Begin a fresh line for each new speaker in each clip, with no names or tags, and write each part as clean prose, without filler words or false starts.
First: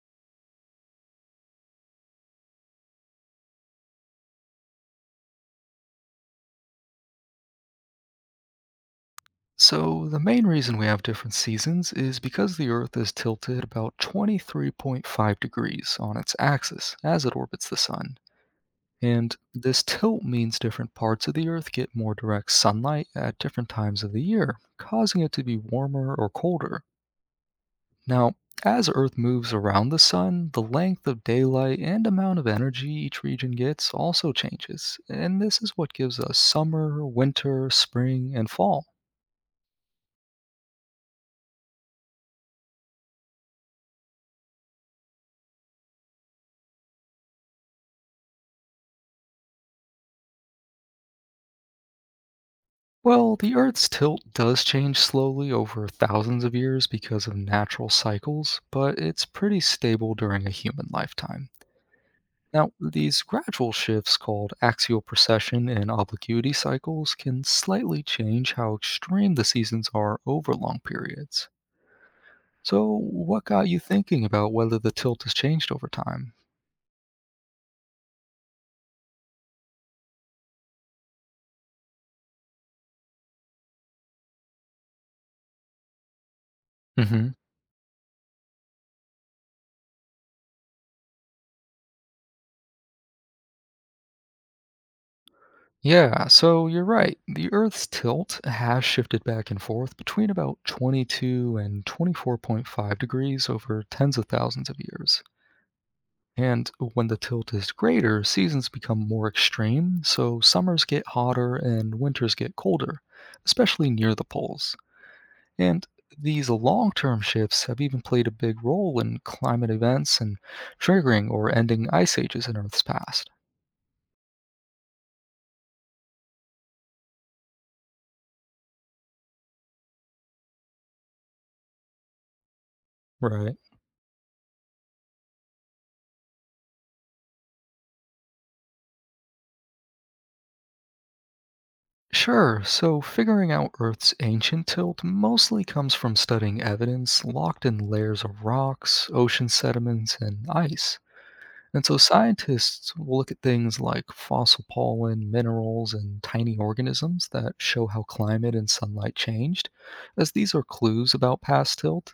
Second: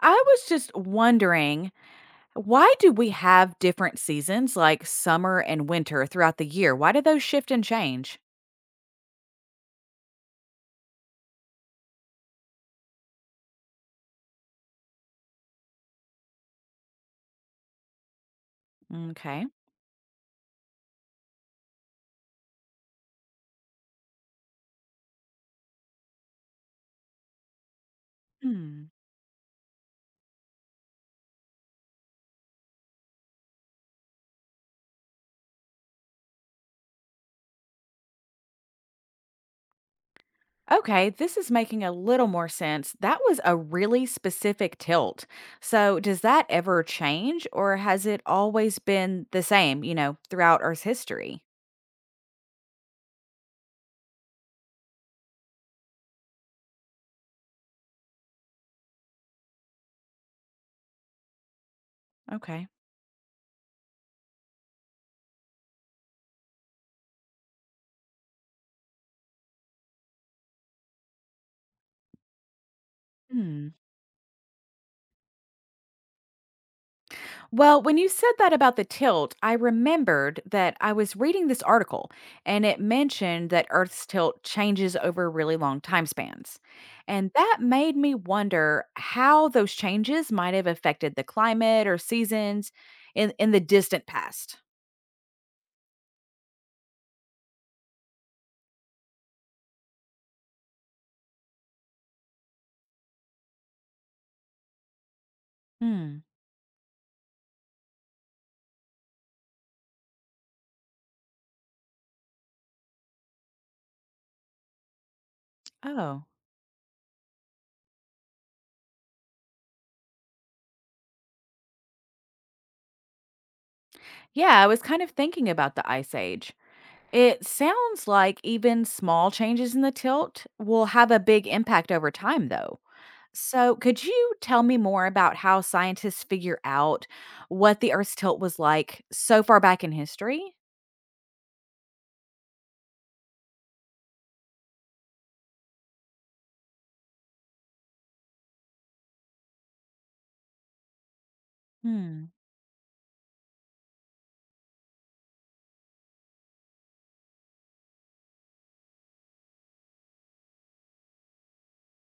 I was just wondering, why do we have different seasons like summer and winter throughout the year? Why do those shift and change?
So, the main reason we have different seasons is because the Earth is tilted about 23.5 degrees on its axis as it orbits the Sun. And
Okay.
this tilt means different parts of the Earth get more direct sunlight at different times of the year, causing it to be warmer or colder. Now, as
Hmm.
Earth moves around the Sun, the length of daylight and amount of energy each region gets also changes, and this is what gives us summer, winter, spring, and fall.
Okay, this is making a little more sense. That was a really specific tilt. So, does that ever change or has it always been the same, you know, throughout Earth's history?
Well, the Earth's tilt does change slowly over thousands of years because of natural cycles, but it's pretty stable during a human lifetime.
Okay.
Now, these gradual shifts called axial precession and obliquity cycles can slightly change how extreme the seasons are over long periods. So, what got
Hmm.
you thinking about whether the tilt has changed over time?
Well, when you said that about the tilt, I remembered that I was reading this article and it mentioned that Earth's tilt changes over really long time spans.
Hmm.
And that made me wonder how those changes might have affected the climate or seasons in the distant past.
Yeah, so you're right. The Earth's tilt has shifted back and forth between about 22 and 24.5 degrees over tens of thousands of years.
Hmm.
And when the tilt is greater, seasons become more extreme, so summers get hotter and winters get colder, especially near the poles. And
Oh,
these long term shifts have even played a big role in climate events and triggering or ending ice ages in Earth's past.
yeah, I was kind of thinking about the ice age. It sounds like even small changes in the tilt will have a big impact over time, though.
Right.
So, could you tell me more about how scientists figure out what the Earth's tilt was like so far back in history?
Sure, so figuring out Earth's ancient tilt mostly comes from studying evidence locked in layers of rocks, ocean sediments, and ice. And so
Hmm.
scientists will look at things like fossil pollen, minerals, and tiny organisms that show how climate and sunlight changed, as these are clues about past tilt.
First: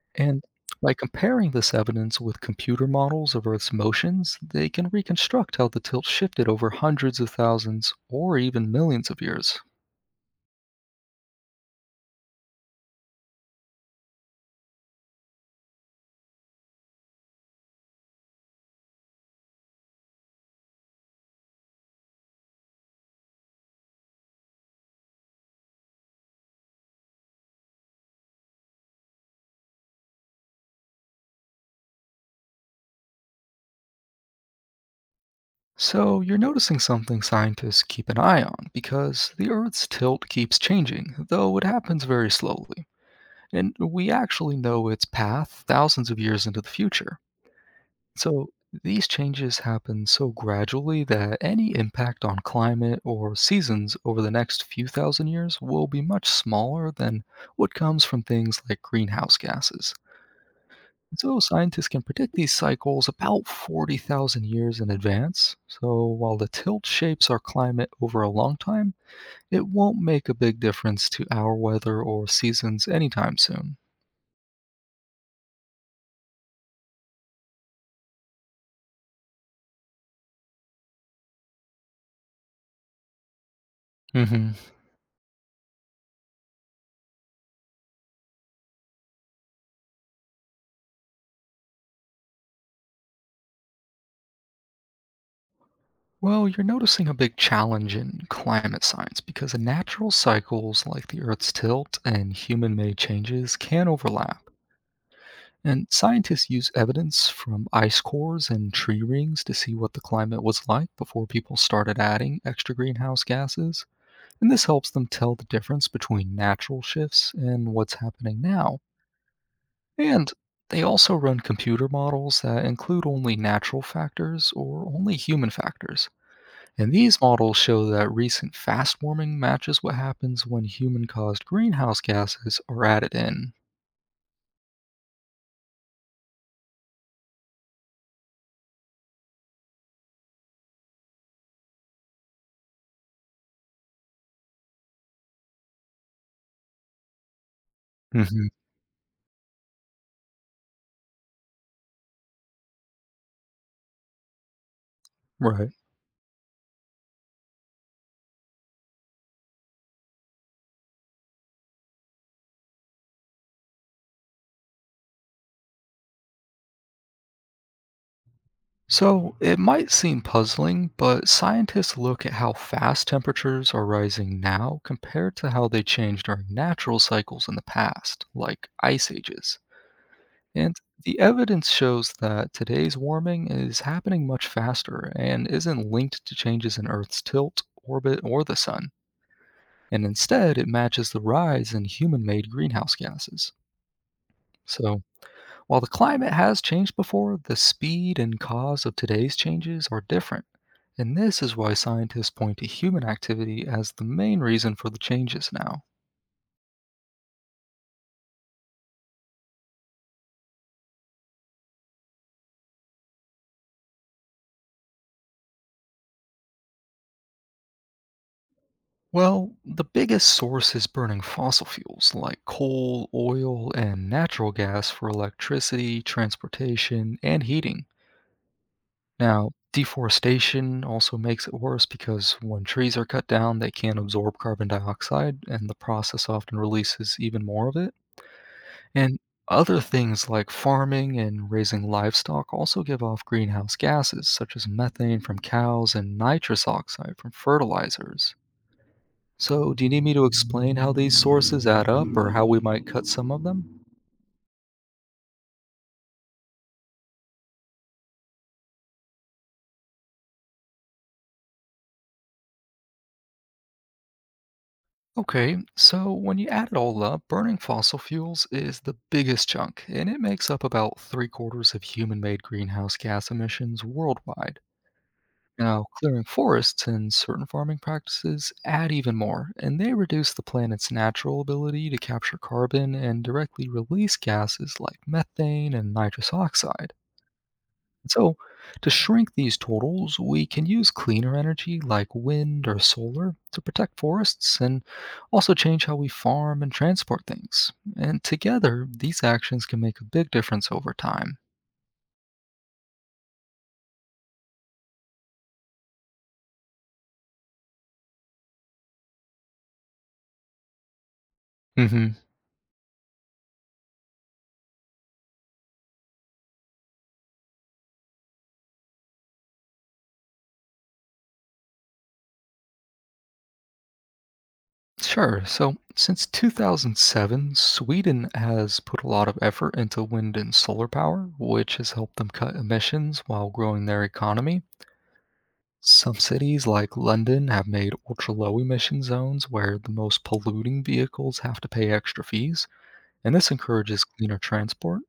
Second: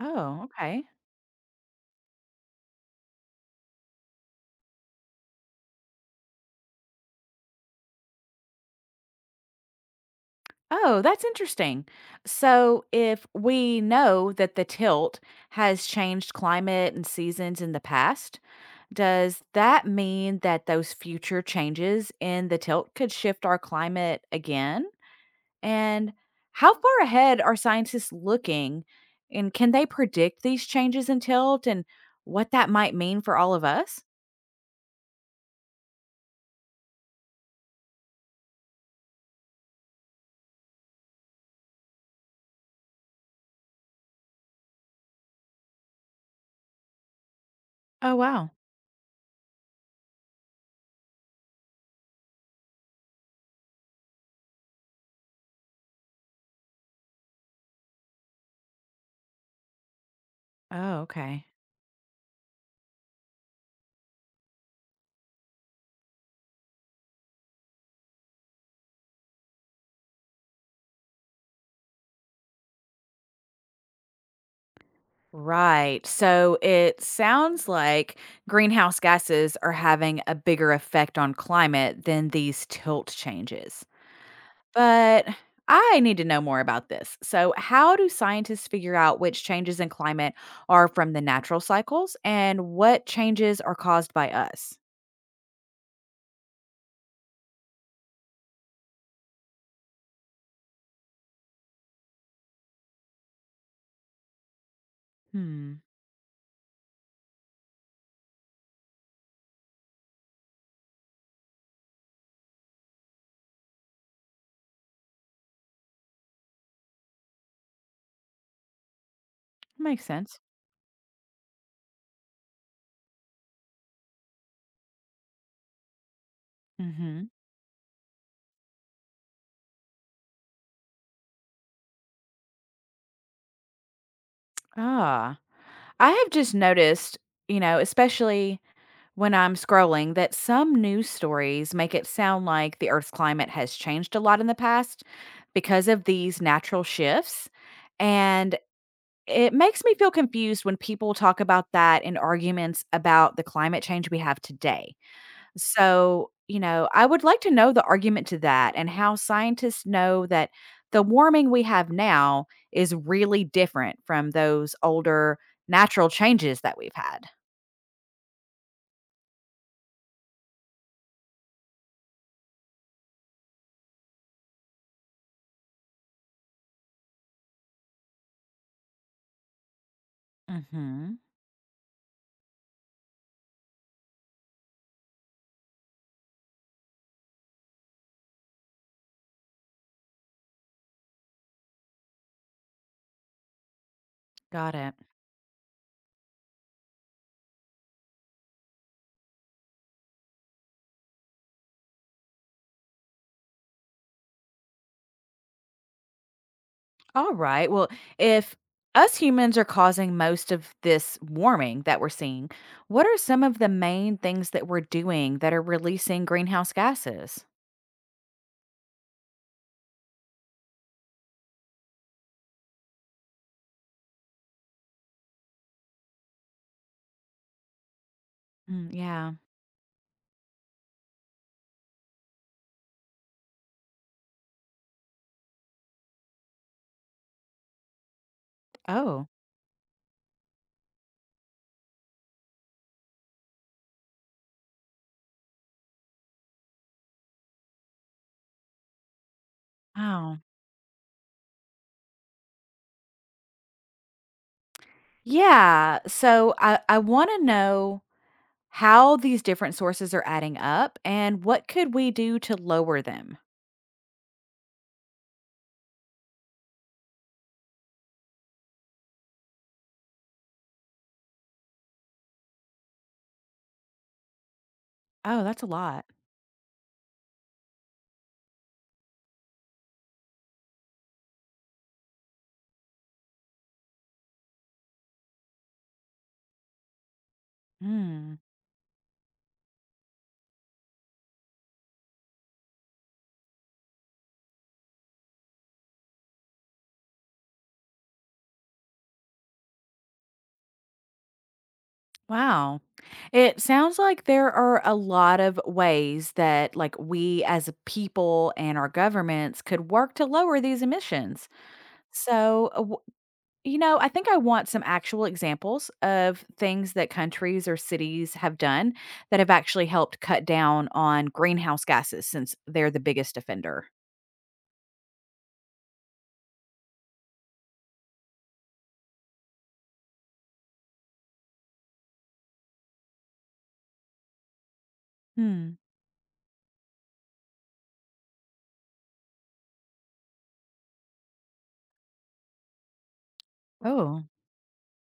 Oh,
And
okay.
by comparing this evidence with computer models of Earth's motions, they can reconstruct how the tilt shifted over hundreds of thousands or even millions of years.
Oh, that's interesting. So, if we know that the tilt has changed climate and seasons in the past, does that mean that those future changes in the tilt could shift our climate again? And how far ahead are scientists looking? And can they predict these changes in tilt and what that might mean for all of us?
So, you're noticing something scientists keep an eye on because the Earth's tilt keeps changing, though it happens very slowly. And we actually know its path thousands of years into the future.
Oh,
So,
wow.
these changes happen so gradually that any impact on climate or seasons over the next few thousand years will be much smaller than what comes from things like greenhouse gases.
Oh,
So
okay.
scientists can predict these cycles about 40,000 years in advance. So while the tilt shapes our climate over a long time, it won't make a big difference to our weather or seasons anytime soon.
Right. So it sounds like greenhouse gases are having a bigger effect on climate than these tilt changes.
Hmm.
But I need to know more about this. So, how do scientists figure out which changes in climate are from the natural cycles and what changes are caused by us?
Well, you're noticing a big challenge in climate science because the natural cycles like the Earth's tilt and human made changes can overlap.
Hmm.
And scientists use evidence from ice cores and tree rings to see what the climate was like before people started adding extra greenhouse gases. And this helps them tell the difference between natural shifts and what's happening now.
Makes
And
sense.
they also run computer models that include only natural factors or only human factors. And these
Hmm.
models show that recent fast warming matches what happens when human caused greenhouse gases are added in.
Ah, I have just noticed, you know, especially when I'm scrolling, that some news stories make it sound like the Earth's climate has changed a lot in the past because of these natural shifts.
Hmm.
And it makes me feel confused when people talk about that in arguments about the climate change we have today.
Right.
So, you know, I would like to know the argument to that and how scientists know that the warming we have now is really different from those older natural changes that we've had.
So, it might seem puzzling, but scientists look at how fast temperatures are rising now compared to how they changed during natural cycles in the past, like ice ages. And
Mhm.
the evidence shows that today's warming is happening much faster and isn't linked to changes in Earth's tilt, orbit, or the sun. And instead, it matches the rise in human made greenhouse gases.
Got it.
So, while the climate has changed before, the speed and cause of today's changes are different, and this is why scientists point to human activity as the main reason for the changes now.
All right. Well, if us humans are causing most of this warming that we're seeing, what are some of the main things that we're doing that are releasing greenhouse gases?
Well, the biggest source is burning fossil fuels like coal, oil, and natural gas for electricity, transportation, and heating.
Mm, yeah.
Now, deforestation also makes it worse because when trees are cut down, they can't absorb carbon dioxide, and the process often releases even more of it. And
Oh,
other things like farming and raising livestock also give off greenhouse gases, such as methane from cows and nitrous oxide from fertilizers. So, do you need me to
wow.
explain how these sources add up or how we might cut some of them?
Yeah. So I want to know how these different sources are adding up and what could we do to lower them?
Okay, so when you add it all up, burning fossil fuels is the biggest chunk, and it makes up about three-quarters of human made greenhouse gas emissions worldwide.
Oh, that's a
Now,
lot.
clearing forests and certain farming practices add even more, and they reduce the planet's natural ability to capture carbon and directly release gases like methane and nitrous oxide. So,
Mm.
to shrink these totals, we can use cleaner energy like wind or solar to protect forests and also change how we farm and transport things. And together, these actions can make a big difference over time.
Wow. It sounds like there are a lot of ways that like we as a people and our governments could work to lower these emissions.
Hmm.
So, you know, I think I want some actual examples of things that countries or cities have done that have actually helped cut down on greenhouse gases since they're the biggest offender.
Sure. So, since 2007, Sweden has put a lot of effort into wind and solar power, which has helped them cut emissions while growing their economy.
Hmm.
Some cities, like London, have made ultra low emission zones where the most polluting vehicles have to pay extra fees, and this encourages
Oh,
cleaner transport.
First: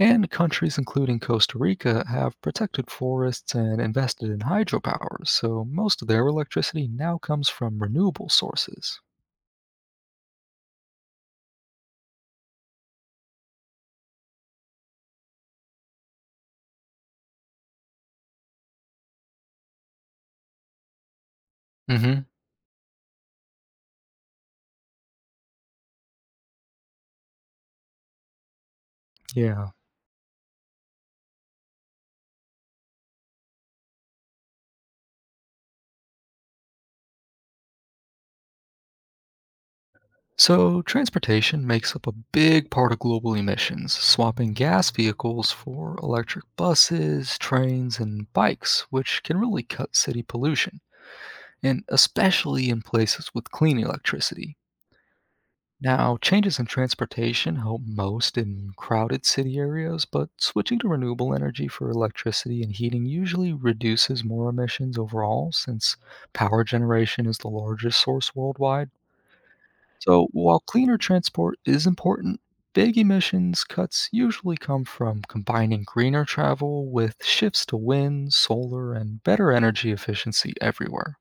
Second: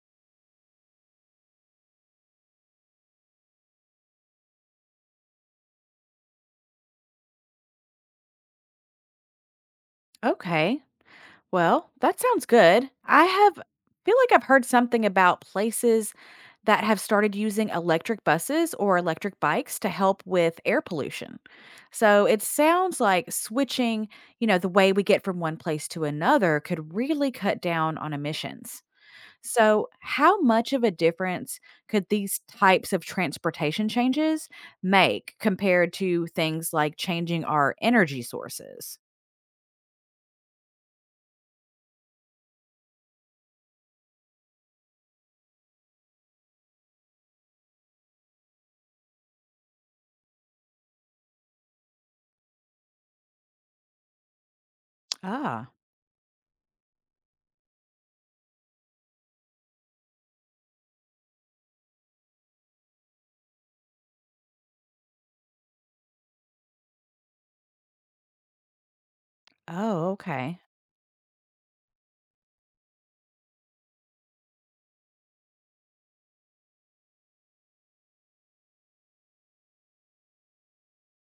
And countries, including Costa Rica, have protected forests and invested in hydropower, so most of their electricity now comes from renewable sources.
okay. Well, that sounds good. I have feel like I've heard something about places that have started using electric buses or electric bikes to help with air pollution. So
Hmm.
it sounds like switching, you know, the way we get from one place to another could really cut down on emissions.
Yeah.
So how much of a difference could these types of transportation changes make compared to things like changing our energy sources?
So, transportation makes up a big part of global emissions, swapping gas vehicles for electric buses, trains, and bikes, which can really cut city pollution, and especially in places with clean electricity.
Ah,
Now, changes in transportation help most in crowded city areas, but switching to renewable energy for electricity and heating usually reduces more emissions overall since power generation is the largest source worldwide.
oh,
So, while
okay.
cleaner transport is important, big emissions cuts usually come from combining greener travel with shifts to wind, solar, and better energy efficiency everywhere.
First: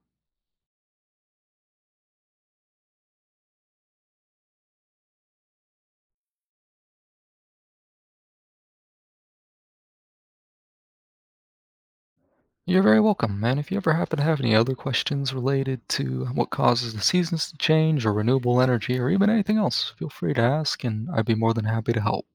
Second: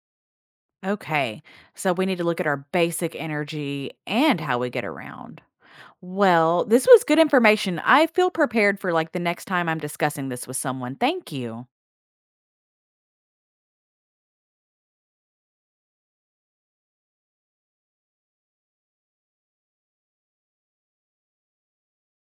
Okay. So we need to look at our basic energy and how we get around. Well, this was good information. I feel prepared for like the next time I'm discussing this with someone. Thank you.
You're very welcome, and if you ever happen to have any other questions related to what causes the seasons to change, or renewable energy, or even anything else, feel free to ask, and I'd be more than happy to help.